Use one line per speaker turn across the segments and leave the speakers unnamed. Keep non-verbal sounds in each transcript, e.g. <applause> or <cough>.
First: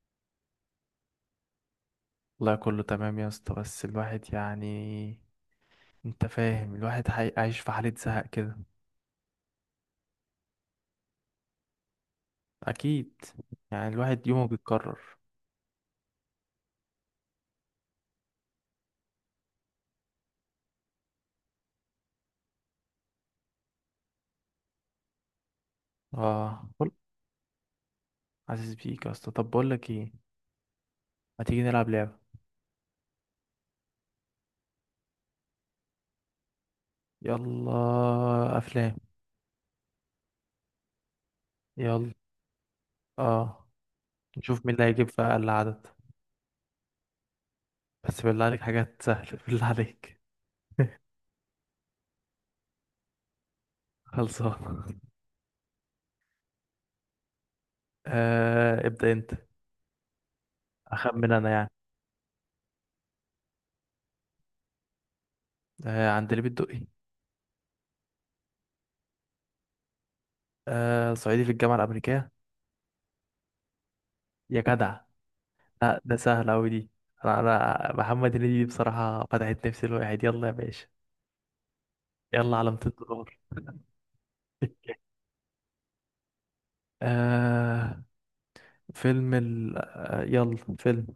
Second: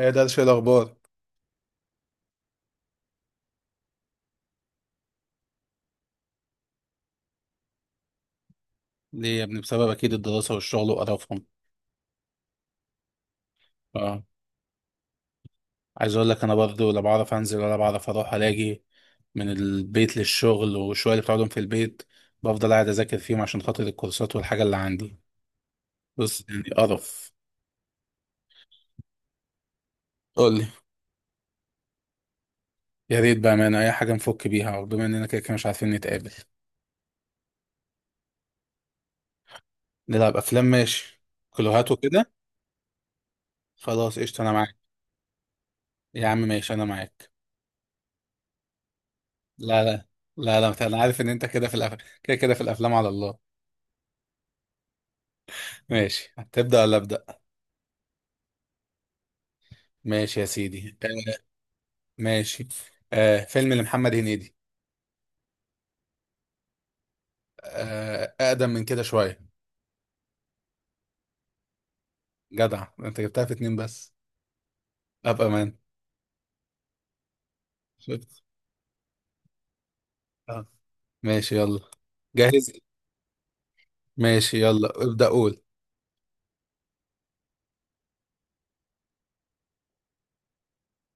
ايه ده؟ شيء الاخبار.
والله كله تمام يا اسطى، بس الواحد يعني، انت فاهم؟ الواحد عايش في حالة زهق كده.
ليه يا ابني؟ بسبب اكيد الدراسه والشغل وقرفهم.
اكيد، يعني
اه.
الواحد يومه بيتكرر.
عايز اقول لك انا برضو لا بعرف انزل ولا بعرف اروح. الاقي من البيت للشغل، والشويه اللي بتقعدهم في البيت بفضل قاعد اذاكر فيهم عشان خاطر الكورسات والحاجه اللي عندي. بص
اه،
يعني
قول.
قرف.
عزيز بيك يا اسطى. طب بقول لك ايه،
قول لي.
ما تيجي نلعب لعبة؟
يا ريت بامانه، اي حاجه نفك بيها، وبما اننا كده كده مش عارفين نتقابل.
يلا افلام.
نلعب افلام، ماشي. كلوهات
يلا
وكده.
اه،
خلاص قشطه، انا
نشوف مين
معاك.
اللي هيجيب في اقل عدد.
يا عم ماشي انا معاك.
بس بالله عليك حاجات سهلة، <laughs> بالله
لا لا.
عليك.
لا لا انا
<laughs>
عارف ان انت كده في كده كده في الافلام، على الله.
خلصان.
ماشي، هتبدا ولا ابدا؟
آه، ابدأ انت.
ماشي يا سيدي، آه.
اخمن انا يعني.
ماشي. آه، فيلم لمحمد هنيدي.
آه، عند اللي بتدقي.
آه، أقدم من كده شوية.
آه، صعيدي في الجامعة الأمريكية.
جدع أنت، جبتها في اتنين بس.
يا جدع.
أبقى مان.
لا ده سهل أوي دي. أنا محمد
شفت؟
هنيدي دي بصراحة فتحت نفسي، الواحد يلا يا
آه.
باشا.
ماشي يلا.
يلا
جاهز.
على $200. <laughs>
ماشي يلا ابدأ قول.
آه فيلم ال آه يلا فيلم.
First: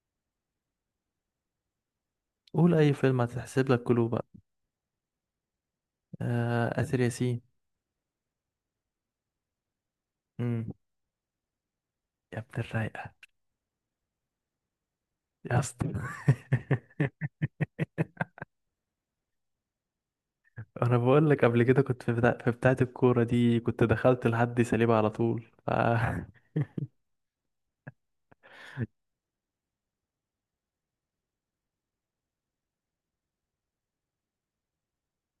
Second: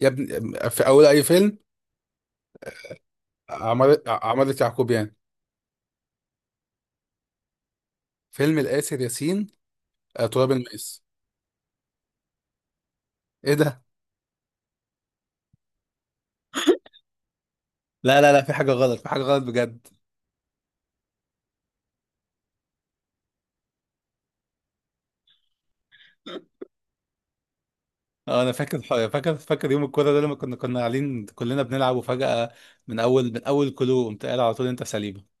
يا ابني في أول أي فيلم.
قول أي فيلم هتحسب لك
عمارة
كله بقى.
عمارة يعقوبيان.
آه آسر ياسين.
فيلم الآسر ياسين. آه، تراب
مم.
الماس.
يا ابن الرايقة.
إيه ده؟
يا اسطى <laughs>
لا لا لا، في حاجة غلط، في حاجة غلط بجد.
أنا بقول لك قبل كده كنت في بتاعة الكورة دي، كنت دخلت لحد سليبة على طول، ف <laughs>
اه انا فاكر. فاكر. فاكر يوم الكورة ده، لما كنا قاعدين كلنا بنلعب، وفجأة من اول كلو قمت قايل على طول انت سليبة.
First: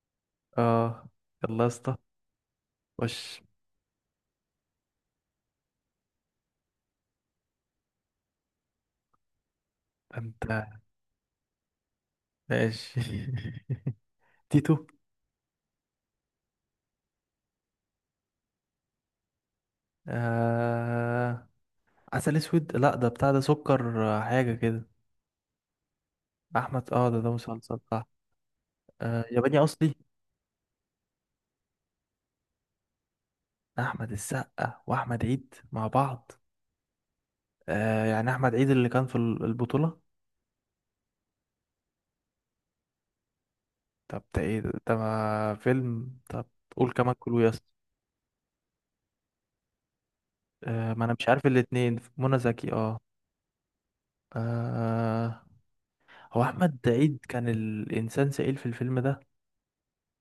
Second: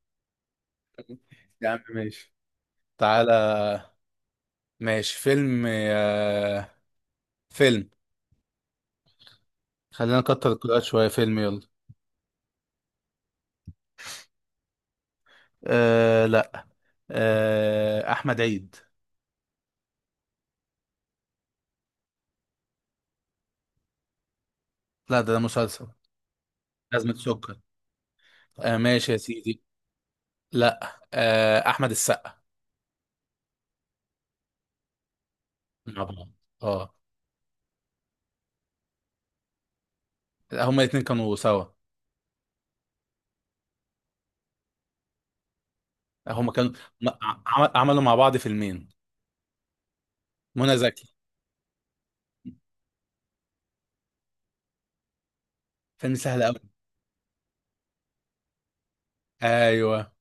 آه يلا يا
يا عم
اسطى.
ماشي. تعالى.
خش.
ماشي، فيلم. آه، فيلم. خلينا
أنت.
نكتر الكلوات شوية. فيلم يلا.
ماشي. <laughs> تيتو.
آه لا. آه، أحمد عيد.
آه... عسل اسود. لا ده بتاع، ده سكر آه، حاجه كده.
لا ده مسلسل.
احمد اه
أزمة
ده
سكر.
مسلسل صح.
آه ماشي يا
ياباني
سيدي.
اصلي.
لا، آه، أحمد السقا.
احمد السقا واحمد عيد مع
مع بعض.
بعض.
اه.
يعني احمد عيد اللي كان في البطوله.
لا، هما الاتنين كانوا سوا.
طب ده ايه ده ما فيلم طب.
هما كانوا.
قول
م-
كمان كله يا اسطى.
عملوا مع بعض فيلمين. منى
آه، ما
زكي.
انا مش عارف الاتنين، منى زكي اه. آه.
فيلم سهل
هو
أوي.
احمد عيد كان الانسان سئيل في الفيلم ده.
أيوه.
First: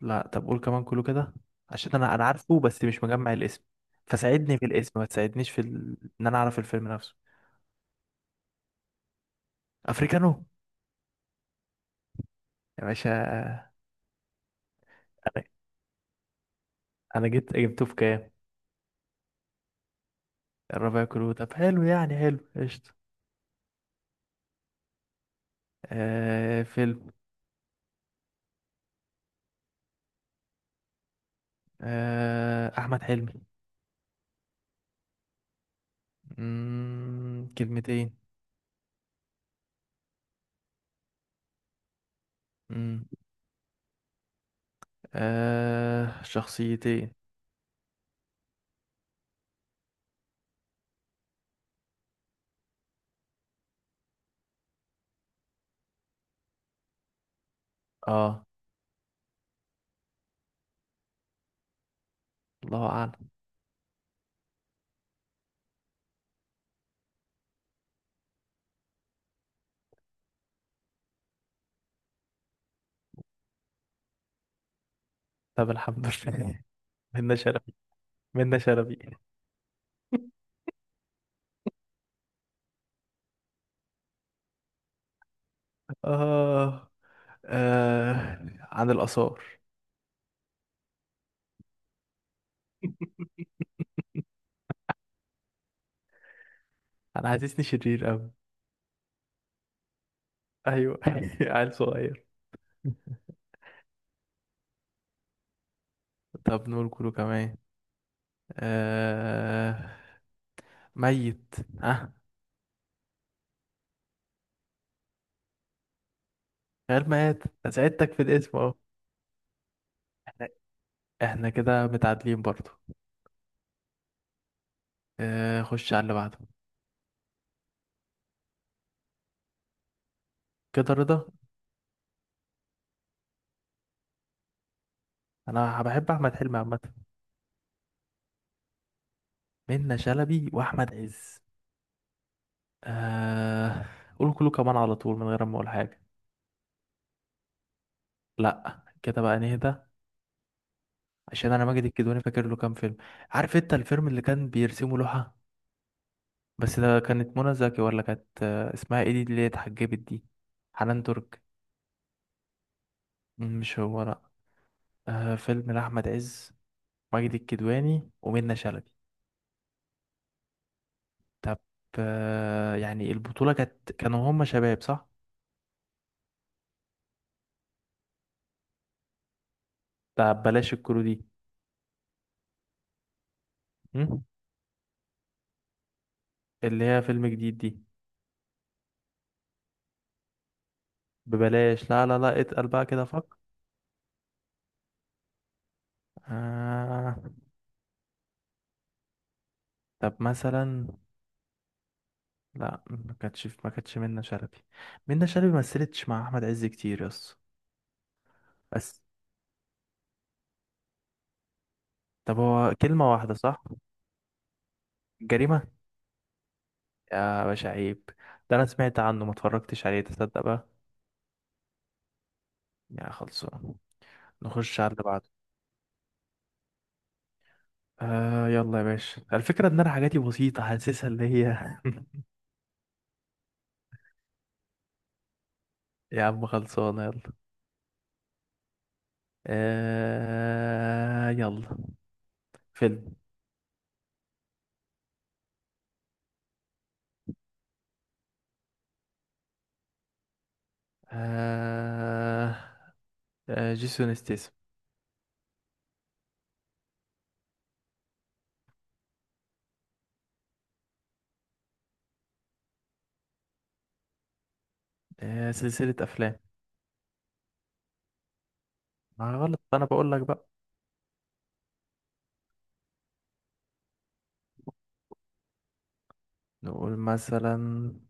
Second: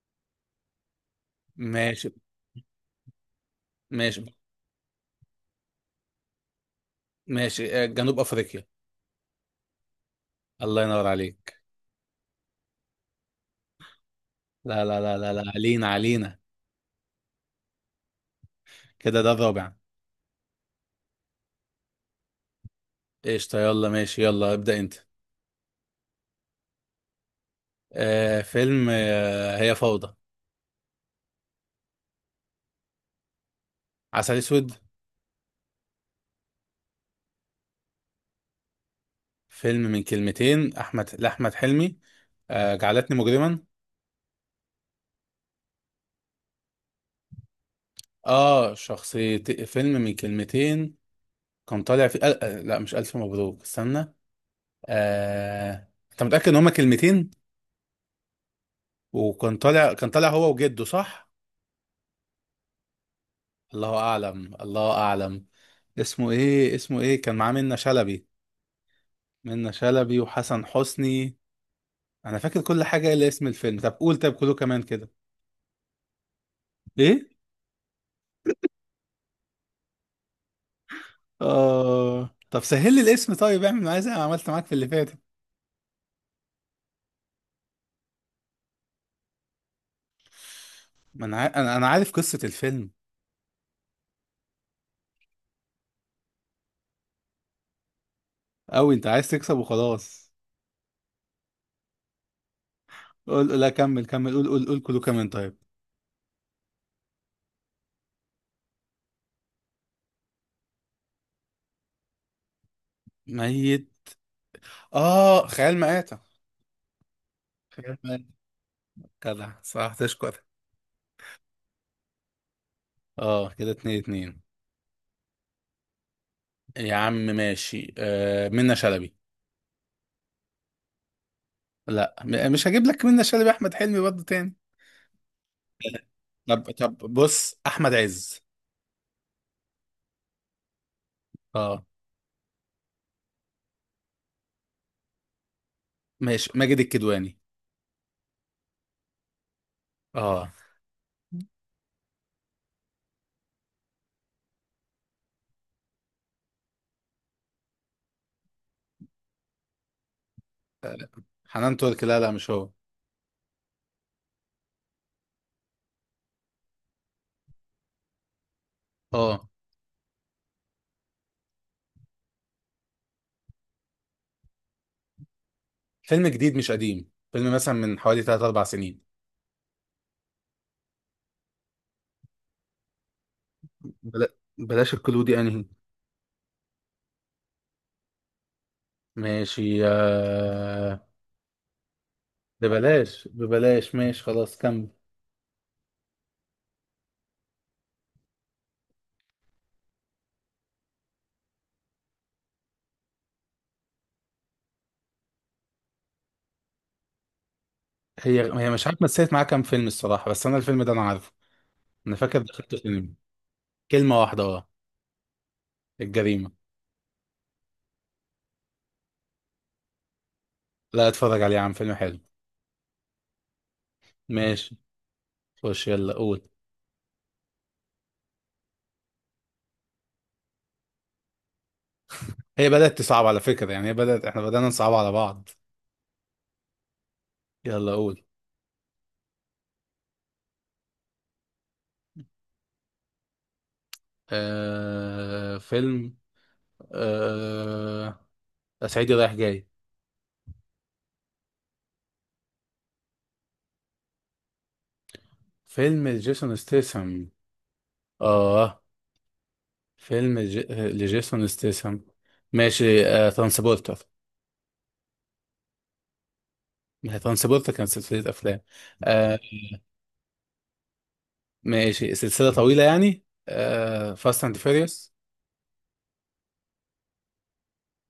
لا طب قول كمان كله كده. عشان
ماشي.
انا عارفه بس مش مجمع الاسم.
ماشي.
فساعدني في الاسم، ما تساعدنيش في ان انا اعرف الفيلم نفسه.
ماشي، آه، جنوب أفريقيا.
افريكانو.
الله ينور عليك.
يا باشا.
لا لا لا لا،
انا.
لا. علينا علينا.
أنا جيت جبته في كام؟
كده ده الرابع.
الربع كله طب، حلو يعني، حلو قشطة.
قشطة يلا ماشي، يلا ابدأ انت.
آه فيلم.
آه، فيلم. آه، هي فوضى.
آه احمد حلمي.
عسل اسود.
كلمتين.
فيلم من كلمتين احمد لاحمد حلمي. آه،
مم...
جعلتني مجرما.
آه شخصيتين.
اه، شخصية فيلم من كلمتين. كان طالع في آه، لا، مش الف مبروك. استنى. آه، انت متأكد ان هما كلمتين؟
اه.
وكان طالع، كان طالع هو وجده، صح؟
الله اعلم.
الله اعلم. الله اعلم. اسمه ايه؟ اسمه ايه؟ كان معاه منة شلبي. منة شلبي وحسن حسني. انا فاكر كل حاجه الا اسم الفيلم. طب قول، طب كله كمان كده.
طب الحمد لله. <laughs>
ايه؟
منا شرفي. منا شرفي.
اه، طب سهل لي الاسم. طيب اعمل معايا زي ما عملت معاك في اللي فاتت.
آه. آه عن الآثار.
ما انا عا- انا أنا عارف قصه الفيلم.
انا حاسسني شرير قوي.
اوي، انت عايز تكسب وخلاص.
ايوه. <laughs> عيل صغير.
قول لا، كمل كمل، قول قول قول كله كمان طيب.
طب نقول كله كمان. آه... ميت. ها.
ميت. اه، خيال مآتة.
غير ميت، أنا
خيال
ساعدتك في
مآتة.
الاسم اهو.
كده صح، تشكر.
احنا. احنا كده متعادلين برضو.
اه كده اتنين اتنين.
خش على اللي بعده.
يا عم ماشي، آه، منة شلبي.
كده رضا.
لا، مش هجيب لك منة شلبي، احمد حلمي برضه تاني.
انا
<laughs>
بحب احمد حلمي
طب
عامه.
طب بص، احمد عز.
منة شلبي واحمد عز.
اه.
آه... قول كله كمان على طول من غير ما اقول حاجه.
ماشي، ماجد الكدواني.
لا كده بقى نهدى.
اه.
عشان انا ماجد الكدواني فاكر له كام فيلم. عارف انت الفيلم اللي كان بيرسمه لوحه؟ بس ده كانت منى زكي ولا كانت آه، اسمها ايه دي اللي هي اتحجبت دي، حنان ترك؟
حنان ترك. لا لا، مش هو.
مم، مش هو لا. آه فيلم لأحمد عز، ماجد الكدواني ومنى شلبي.
اه.
طب. آه يعني البطولة كانت، كانوا هما شباب صح؟
فيلم جديد مش قديم، فيلم مثلا من حوالي 3 4 سنين.
طب بلاش الكرو دي. مم؟
بلا... بلاش الكلو دي، انهي؟
اللي هي فيلم جديد دي.
ماشي آه.
ببلاش لا لا لا، اتقل بقى كده فك.
ببلاش ببلاش ماشي خلاص، كمل.
آه طب مثلا. لا ما كانتش منى شلبي. منى شلبي ما مثلتش مع احمد عز كتير يس
هي هي مش
بس.
عارف مثلت معاه كام فيلم الصراحة، بس انا الفيلم ده انا عارفه. انا
طب
فاكر
هو
دخلته
كلمة
سينما.
واحدة صح؟
كلمة واحدة، اه.
جريمة.
الجريمة.
يا باشا عيب. ده أنا سمعت عنه، ما اتفرجتش عليه تصدق بقى.
لا، اتفرج عليه يا عم، فيلم حلو.
يا خلصان.
ماشي.
نخش على اللي بعده.
خش يلا قول.
آه يلا يا باشا، الفكرة إن أنا حاجاتي بسيطة حاسسها اللي هي <laughs>
هي بدأت تصعب على فكرة، يعني هي بدأت، احنا بدأنا نصعب على بعض.
يا عم خلصانة يلا.
يلا قول.
آه يلا. فيلم.
آه، فيلم. آه، صعيدي رايح جاي.
آه. آه جيسون ستيسم.
فيلم لجيسون ستيسم. اه، فيلم لجيسون ستيسم. ماشي، آه، ترانسبورتر.
آه سلسلة أفلام.
ما هي ترانسبورتر كانت سلسلة أفلام.
ما
آه.
غلط، أنا بقول لك بقى.
ماشي، سلسلة طويلة يعني. آه، فاست أند فيريوس.
نقول مثلا.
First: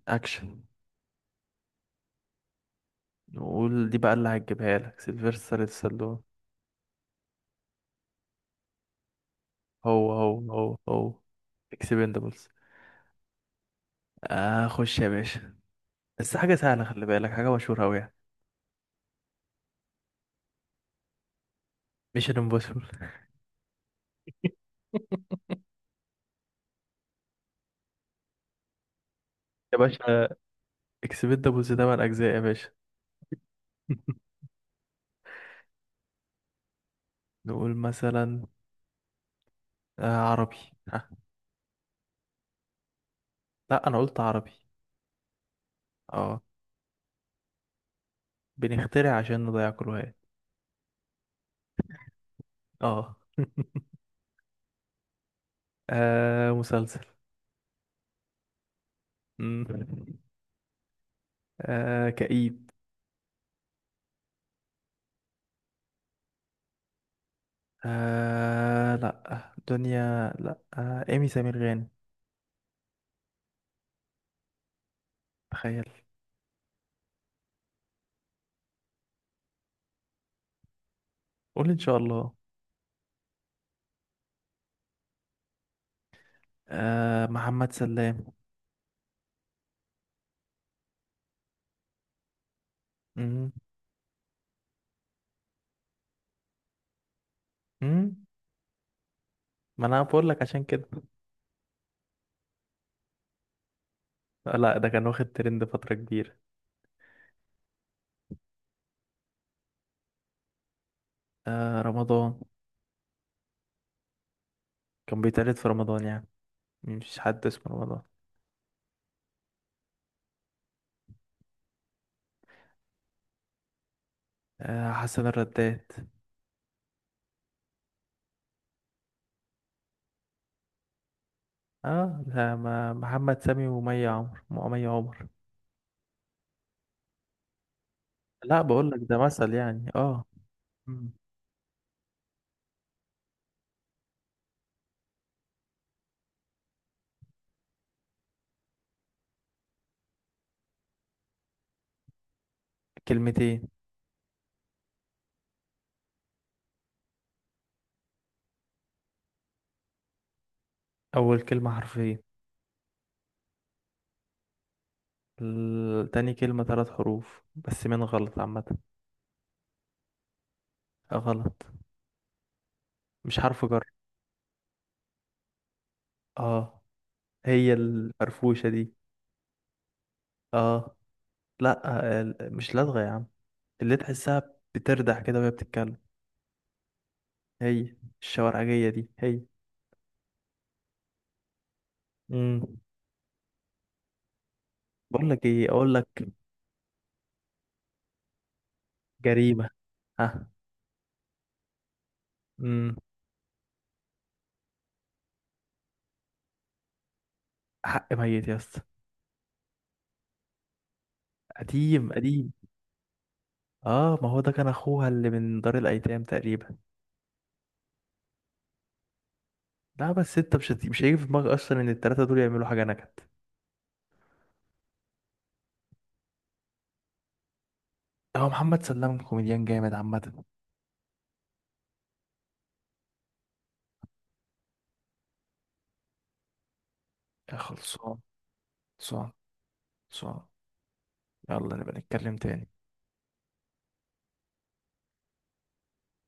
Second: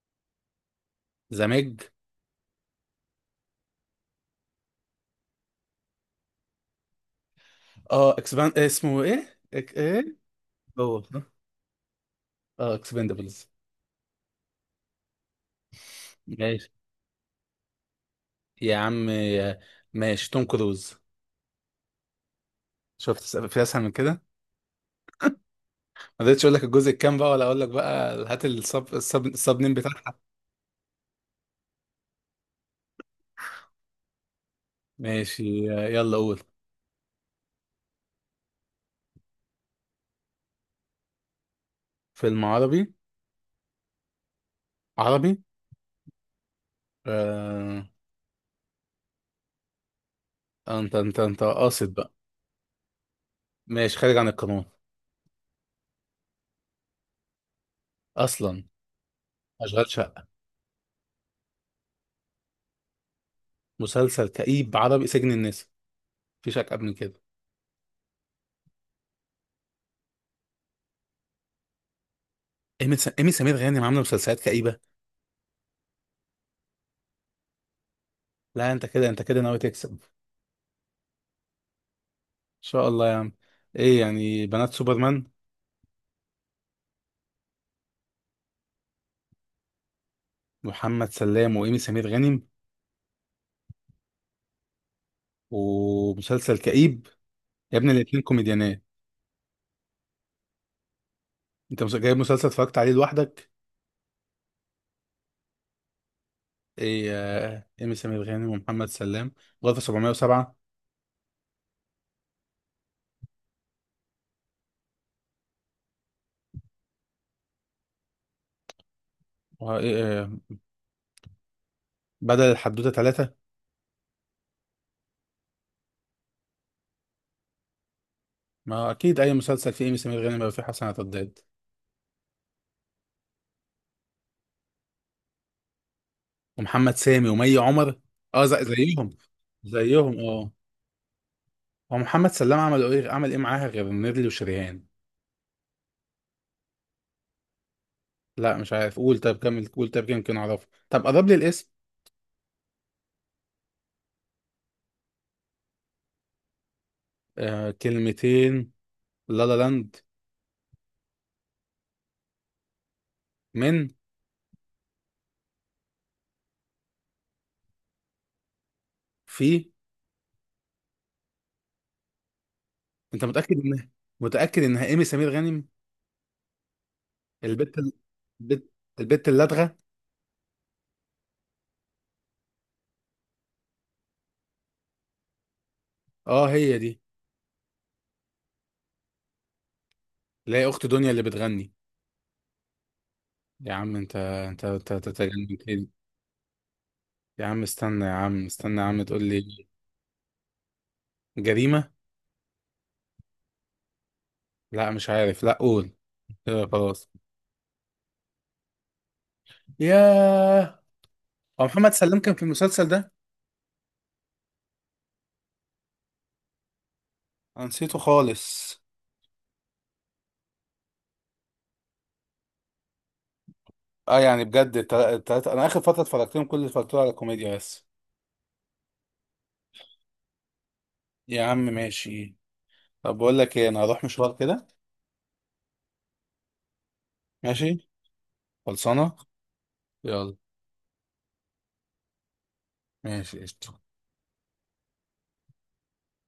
أكشن.
ذا ميج.
نقول دي بقى اللي هتجيبها لك، سيلفستر ستالون.
اه، اكسبان، اسمه ايه؟
هو
ايه؟
هو هو
هو
هو
ده.
اكسبندبلز.
اه، اكسبندبلز.
آه خش يا باشا. بس حاجة
ماشي.
سهلة، خلي بالك حاجة مشهورة أوي يعني.
يا عم آه. ماشي، توم كروز.
ميشن امبوسيبل.
شفت في أسهل من كده؟
<laughs>
ما قدرتش اقول لك الجزء الكام بقى، ولا اقول لك بقى هات السب نيم
يا
بتاعها.
باشا، اكسبت ده بوز تمن أجزاء يا باشا. <laughs>
ماشي يلا قول.
نقول مثلا. آه عربي. ها.
فيلم. عربي.
لا أنا قلت عربي.
عربي
اه.
آه.
بنخترع عشان نضيع كل واحد.
انت قاصد بقى.
اه <laughs>
ماشي، خارج عن القانون.
آه مسلسل.
اصلا.
مم.
اشغال شقه.
آه كئيب.
مسلسل كئيب، عربي، سجن الناس، مفيش اكئب من كده.
آه لا دنيا لا، آه إيمي سمير غانم.
إيمي سمير غانم عامله مسلسلات كئيبه.
تخيل.
لا، انت كده، انت كده ناوي تكسب. ان
قول إن شاء الله.
شاء الله يا عم. ايه يعني؟ بنات سوبرمان.
آه محمد سلام.
محمد سلام وايمي سمير غانم.
مم.
ومسلسل كئيب. يا ابني الاتنين
مم.
كوميديانات.
ما أنا بقول لك عشان كده.
انت جايب مسلسل اتفرجت عليه لوحدك؟
آه، لا ده كان واخد ترند فترة كبيرة.
ايه. آه، ايمي سمير غانم ومحمد سلام. غرفة 707.
آه رمضان. كان بيتقلد في رمضان يعني، مش حد اسمه رمضان.
آه، بدل الحدوتة ثلاثة.
آه حسن الرداد.
ما اكيد اي مسلسل فيه ايمي سمير غانم يبقى فيه حسن عتاد.
اه ده ما محمد سامي ومي عمر.
ومحمد سامي ومي عمر. اه،
لا بقول لك
زيهم
ده مثل يعني
زيهم
اه.
اه.
مم.
هو محمد سلام عمل ايه، معاها غير نيرلي وشريهان؟ لا مش عارف. قول، طب كمل قول، طب يمكن اعرفه، طب قرب لي الاسم.
كلمتين.
آه، كلمتين. لا لا لاند.
اول كلمة حرفين.
من.
تاني كلمة ثلاث حروف بس من غلط عامة.
في.
غلط.
انت
مش
متأكد
حرف جر.
ان، متأكد انها ايمي سمير غانم؟
اه. هي
البت.
الفرفوشة
البت.
دي.
البت اللدغة.
اه. لا آه، مش لدغة يا عم، اللي تحسها بتردح كده وهي بتتكلم.
اه هي دي.
هي الشوارعجية دي هي.
اللي هي اخت دنيا اللي بتغني.
امم.
يا عم انت أنت
بقول لك
تتجنن
ايه،
كده.
اقول لك.
يا عم استنى، يا عم استنى، يا عم تقول لي.
جريمة. ها.
جريمة.
امم.
لا مش عارف، لا قول. كده خلاص.
حق ميت يا اسطى.
ياه. هو محمد
قديم
سلام كان في
قديم.
المسلسل ده؟
اه ما هو ده كان اخوها اللي من دار الايتام تقريبا.
انا نسيته خالص.
لا بس انت مش هيجي في دماغك اصلا ان التلاتة دول يعملوا حاجة نكد.
اه يعني بجد التلاتة انا اخر فترة اتفرجت لهم، كل اللي اتفرجت له على كوميديا بس.
هو محمد سلام كوميديان جامد عامة.
يا عم ماشي. طب بقول لك ايه، انا هروح مشوار كده.
يا
ماشي.
خلصان.
خلصانة.
خلصان.
يلا.
خلصان. يلا نبقى نتكلم تاني.
ماشي قشطة.